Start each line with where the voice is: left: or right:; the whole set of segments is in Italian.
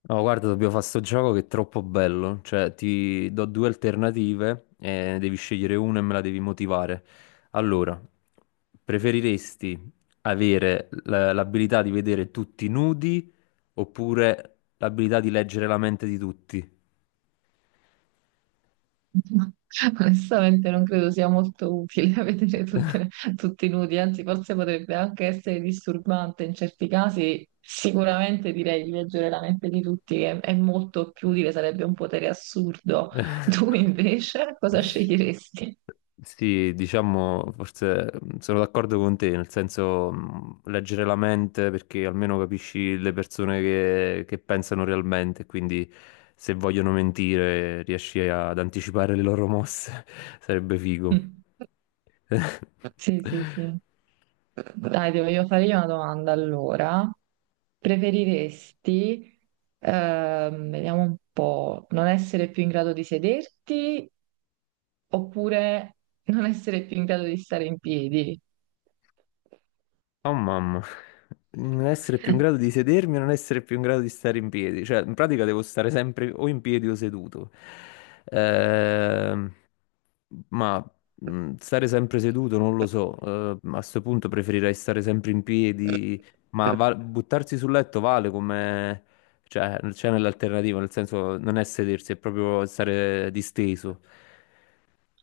left: No, guarda, dobbiamo fare sto gioco che è troppo bello. Cioè, ti do due alternative e ne devi scegliere una e me la devi motivare. Allora, preferiresti avere l'abilità di vedere tutti nudi oppure l'abilità di leggere la mente di tutti?
right: No. Onestamente non credo sia molto utile vedere tutti nudi, anzi forse potrebbe anche essere disturbante in certi casi. Sicuramente direi di leggere la mente di tutti, che è molto più utile, sarebbe un potere assurdo. Tu invece cosa sceglieresti?
left: Sì, diciamo, forse sono d'accordo con te, nel senso leggere la mente perché almeno capisci le persone che pensano realmente, quindi se vogliono mentire riesci ad anticipare le loro mosse, sarebbe figo.
right: Sì, sì, sì. Dai, devo io fare io una domanda allora. Preferiresti, vediamo un po', non essere più in grado di sederti oppure non essere più in grado di stare in piedi?
left: Oh mamma, non essere più in grado di sedermi e non essere più in grado di stare in piedi, cioè in pratica devo stare sempre o in piedi o seduto. Ehm Ma Stare sempre seduto non lo so, a questo punto preferirei stare sempre in piedi, ma buttarsi sul letto vale come cioè c'è nell'alternativa, nel senso non è sedersi, è proprio stare disteso.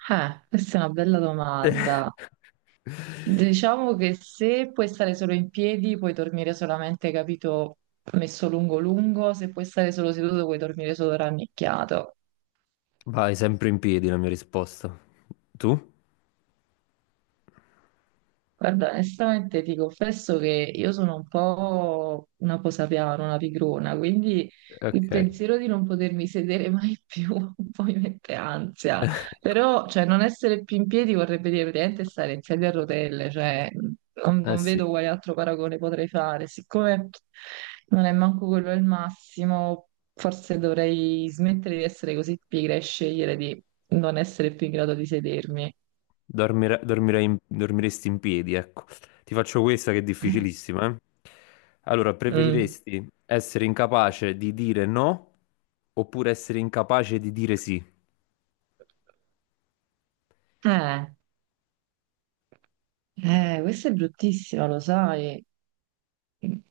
right: Questa è una bella domanda. Diciamo che se puoi stare solo in piedi, puoi dormire solamente, capito, messo lungo lungo, se puoi stare solo seduto, puoi dormire solo rannicchiato.
left: Vai sempre in piedi la mia risposta. Tu?
right: Guarda, onestamente ti confesso che io sono un po' una posapiano, una pigrona, quindi il
left: Ok.
right: pensiero di non potermi sedere mai più un po' mi mette ansia. Però, cioè, non essere più in piedi vorrebbe dire praticamente stare in sedia a rotelle, cioè, non,
left: Eh
right: non
left: sì,
right: vedo quale altro paragone potrei fare. Siccome non è manco quello il massimo, forse dovrei smettere di essere così pigra e scegliere di non essere più in grado di sedermi.
left: dormiresti in piedi, ecco. Ti faccio questa che è difficilissima, eh. Allora,
right: Mm.
left: preferiresti essere incapace di dire no oppure essere incapace di dire sì?
right: Eh. Questa è bruttissima, lo sai.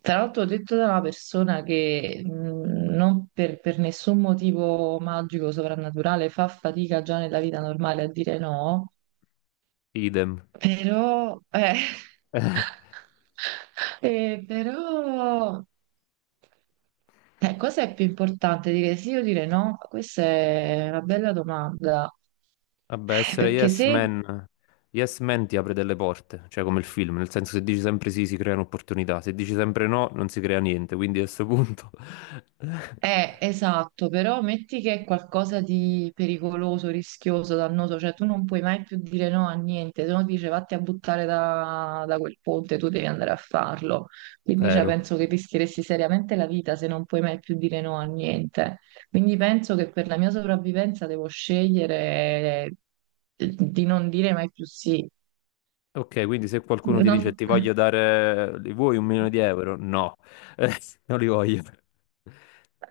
right: Tra l'altro, detto da una persona che non per nessun motivo magico, soprannaturale, fa fatica già nella vita normale a dire no,
left: Idem.
right: però, però, cosa è più importante, dire sì o dire no? Questa è una bella domanda.
left: Vabbè, essere
right: Perché se
left: yes man ti apre delle porte, cioè come il film, nel senso se dici sempre sì si creano opportunità, se dici sempre no non si crea niente, quindi a questo punto.
right: Esatto, però metti che è qualcosa di pericoloso, rischioso, dannoso, cioè tu non puoi mai più dire no a niente, se no ti dice vatti a buttare da quel ponte, tu devi andare a farlo. Quindi cioè,
left: Vero.
right: penso che rischieresti seriamente la vita se non puoi mai più dire no a niente. Quindi penso che per la mia sopravvivenza devo scegliere di non dire mai più sì.
left: Ok, quindi se qualcuno ti dice
right: Non-
left: ti voglio dare, li vuoi 1 milione di euro? No, non li voglio.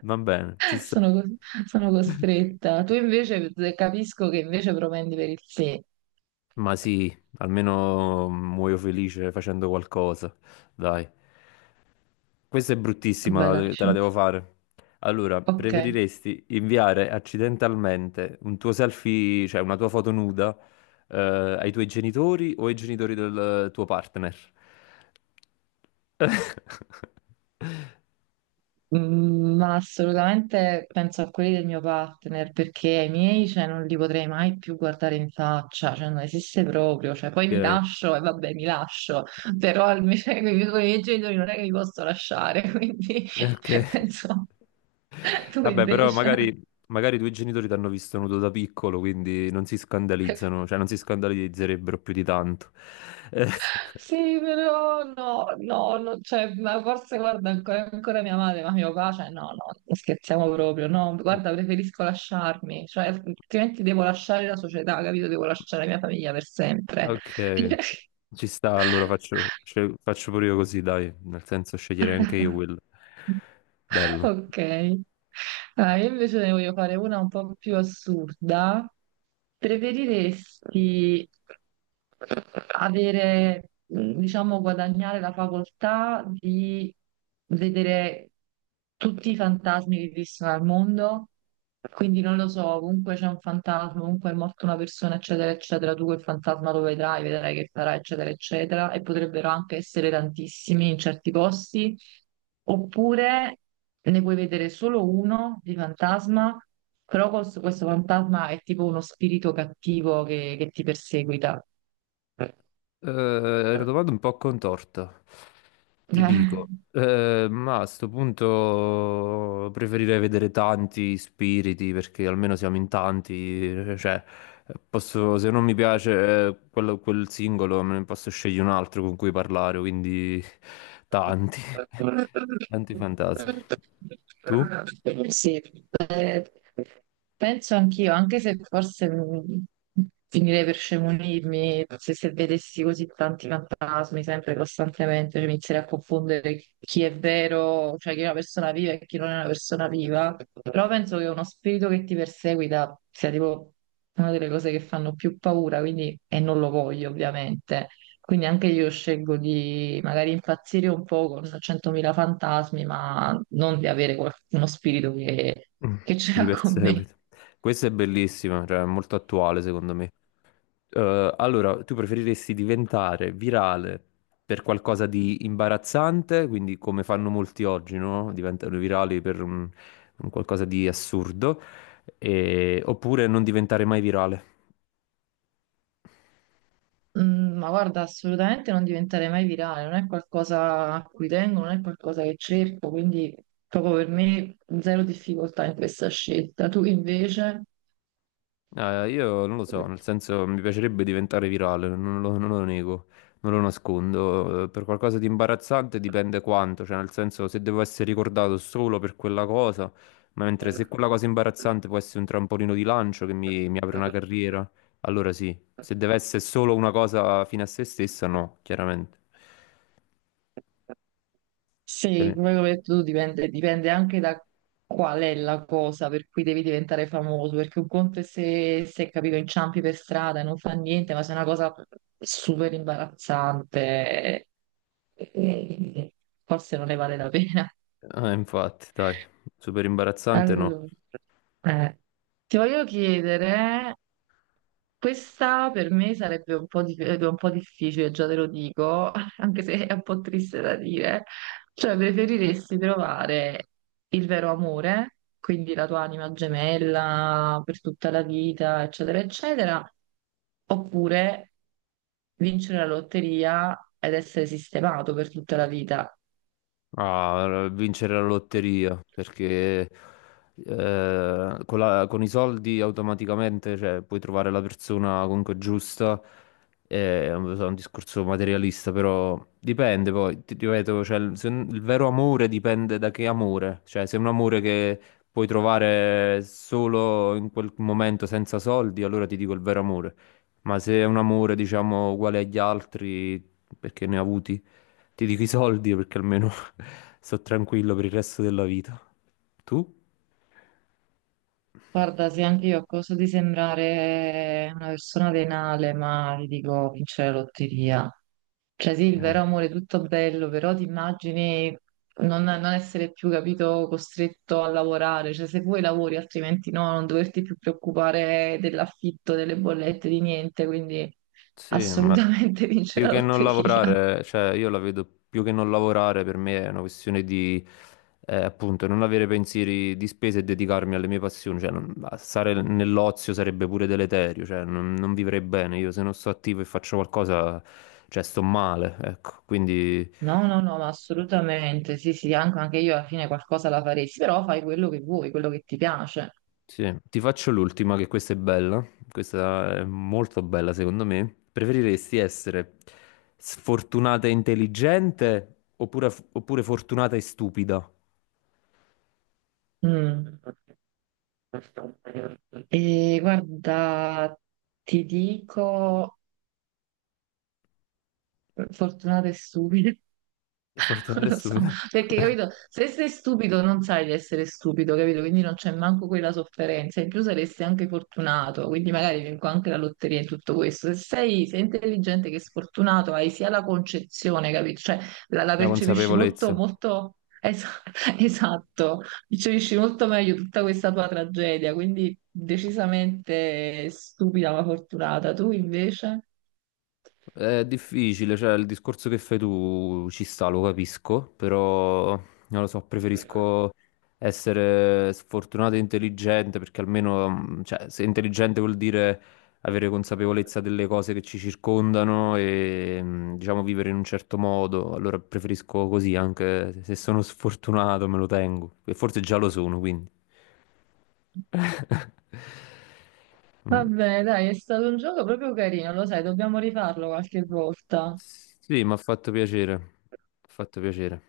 left: Va bene, ci sta.
right: Sono, sono costretta. Tu invece capisco che invece propendi per il sì.
left: Ma sì, almeno muoio felice facendo qualcosa. Dai, questa è bruttissima, te la
right: Bellissimo.
left: devo fare. Allora,
right: Ok.
left: preferiresti inviare accidentalmente un tuo selfie, cioè una tua foto nuda, eh, ai tuoi genitori o ai genitori del tuo partner?
right: Mm, ma assolutamente penso a quelli del mio partner perché ai miei cioè, non li potrei mai più guardare in faccia, cioè non esiste proprio. Cioè, poi mi
left: Ok,
right: lascio e vabbè, mi lascio, però almeno con i miei genitori non è che li posso lasciare, quindi
left: ok.
right: penso. Tu
left: Vabbè, però
right: invece.
left: magari, magari i tuoi genitori ti hanno visto nudo da piccolo, quindi non si scandalizzano, cioè non si scandalizzerebbero più di tanto. Eh,
right: Sì, però no, no, no, cioè, ma forse guarda ancora, ancora mia madre, ma mio papà, cioè, no, no, non scherziamo proprio, no, guarda, preferisco lasciarmi, cioè, altrimenti devo lasciare la società, capito? Devo lasciare la mia famiglia per sempre.
left: ok, ci sta, allora faccio, faccio pure io così, dai, nel senso sceglierei anche io quello. Bello.
right: Ok. Ah, io invece ne voglio fare una un po' più assurda. Preferiresti avere, diciamo, guadagnare la facoltà di vedere tutti i fantasmi che esistono al mondo, quindi non lo so, ovunque c'è un fantasma, ovunque è morta una persona, eccetera, eccetera, tu quel fantasma lo vedrai, vedrai che farà, eccetera, eccetera, e potrebbero anche essere tantissimi in certi posti, oppure ne puoi vedere solo uno di fantasma, però questo fantasma è tipo uno spirito cattivo che ti perseguita.
left: È una domanda un po' contorta, ti dico. Ma a sto punto preferirei vedere tanti spiriti perché almeno siamo in tanti. Eh, cioè, se non mi piace quel singolo, me ne posso scegliere un altro con cui parlare, quindi tanti, tanti fantasmi. Tu?
right: Sì, eh, penso anch'io, anche se forse mm, finirei per scemunirmi se vedessi così tanti fantasmi sempre costantemente, cioè, mi inizierei a confondere chi è vero, cioè chi è una persona viva e chi non è una persona viva. Però penso che uno spirito che ti perseguita sia tipo una delle cose che fanno più paura, quindi, e non lo voglio ovviamente. Quindi anche io scelgo di magari impazzire un po' con 100.000 fantasmi, ma non di avere uno spirito che
left: Mm.
right: che
left: Chi ti
right: c'era con me.
left: perseguita? Questa è bellissima, cioè è molto attuale secondo me. Allora, tu preferiresti diventare virale per qualcosa di imbarazzante, quindi come fanno molti oggi, no? Diventano virali per un qualcosa di assurdo, oppure non diventare mai virale?
right: Mm, ma guarda, assolutamente non diventerei mai virale, non è qualcosa a cui tengo, non è qualcosa che cerco, quindi proprio per me zero difficoltà in questa scelta. Tu invece,
left: No, io non lo so, nel senso mi piacerebbe diventare virale, non lo nego, non lo nascondo. Per qualcosa di imbarazzante dipende quanto, cioè nel senso se devo essere ricordato solo per quella cosa, ma mentre se quella cosa imbarazzante può essere un trampolino di lancio che mi apre una carriera, allora sì. Se deve essere solo una cosa fine a se stessa, no, chiaramente. Te
right: sì,
left: ne-
right: come ho detto tu, dipende, dipende anche da qual è la cosa per cui devi diventare famoso, perché un conto è se capito, inciampi per strada e non fa niente, ma se è una cosa super imbarazzante, eh, forse non ne vale la pena.
left: Ah, infatti, dai, super imbarazzante no.
right: Allora, eh, ti voglio chiedere, questa per me sarebbe un po', un po' difficile, già te lo dico, anche se è un po' triste da dire, cioè preferiresti trovare il vero amore, quindi la tua anima gemella per tutta la vita, eccetera, eccetera, oppure vincere la lotteria ed essere sistemato per tutta la vita?
left: A vincere la lotteria perché con i soldi automaticamente cioè, puoi trovare la persona comunque giusta. È un discorso materialista, però dipende poi, ti ripeto, cioè, il, se- il vero amore dipende da che amore, cioè se è un amore che puoi trovare solo in quel momento senza soldi, allora ti dico il vero amore, ma se è un amore diciamo uguale agli altri perché ne ha avuti ti dico i soldi perché almeno sto tranquillo per il resto della vita. Tu?
right: Guarda, sì, anche io a costo di sembrare una persona venale, ma ti dico, vincere la lotteria. Cioè sì, il
left: Eh,
right: vero amore è tutto bello, però ti immagini non essere più, capito, costretto a lavorare. Cioè se vuoi lavori, altrimenti no, non doverti più preoccupare dell'affitto, delle bollette, di niente. Quindi
left: Sì, ma
right: assolutamente vincere
left: più
right: la
left: che non
right: lotteria.
left: lavorare, cioè io la vedo più che non lavorare per me è una questione di appunto non avere pensieri di spese e dedicarmi alle mie passioni, cioè stare nell'ozio sarebbe pure deleterio, cioè non vivrei bene, io se non sto attivo e faccio qualcosa, cioè sto male, ecco, quindi
right: No, no, no, ma assolutamente. Sì, sì, anche, anche io alla fine qualcosa la faresti, però fai quello che vuoi, quello che ti piace.
left: sì, ti faccio l'ultima, che questa è bella, questa è molto bella secondo me. Preferiresti essere sfortunata e intelligente oppure, oppure fortunata e stupida?
right: Mm. E guarda, ti dico, fortunata e stupida,
left: Fortunata
right: non
left: e
right: lo so,
left: stupida.
right: perché capito, se sei stupido non sai di essere stupido, capito? Quindi non c'è manco quella sofferenza, in più saresti anche fortunato, quindi magari vinco anche la lotteria e tutto questo. Se sei sia intelligente che sfortunato, hai sia la concezione, capito? Cioè la
left: La
right: percepisci
left: consapevolezza.
right: esatto, percepisci molto meglio tutta questa tua tragedia, quindi decisamente stupida ma fortunata. Tu invece?
left: È difficile, cioè il discorso che fai tu ci sta, lo capisco, però non lo so, preferisco essere sfortunato e intelligente perché almeno, cioè, se intelligente vuol dire avere consapevolezza delle cose che ci circondano e diciamo vivere in un certo modo, allora preferisco così, anche se sono sfortunato me lo tengo, e forse già lo sono, quindi. Mm.
right: Vabbè, dai, è stato un gioco proprio carino, lo sai, dobbiamo rifarlo qualche volta.
left: Sì, mi ha fatto piacere. Mi ha fatto piacere.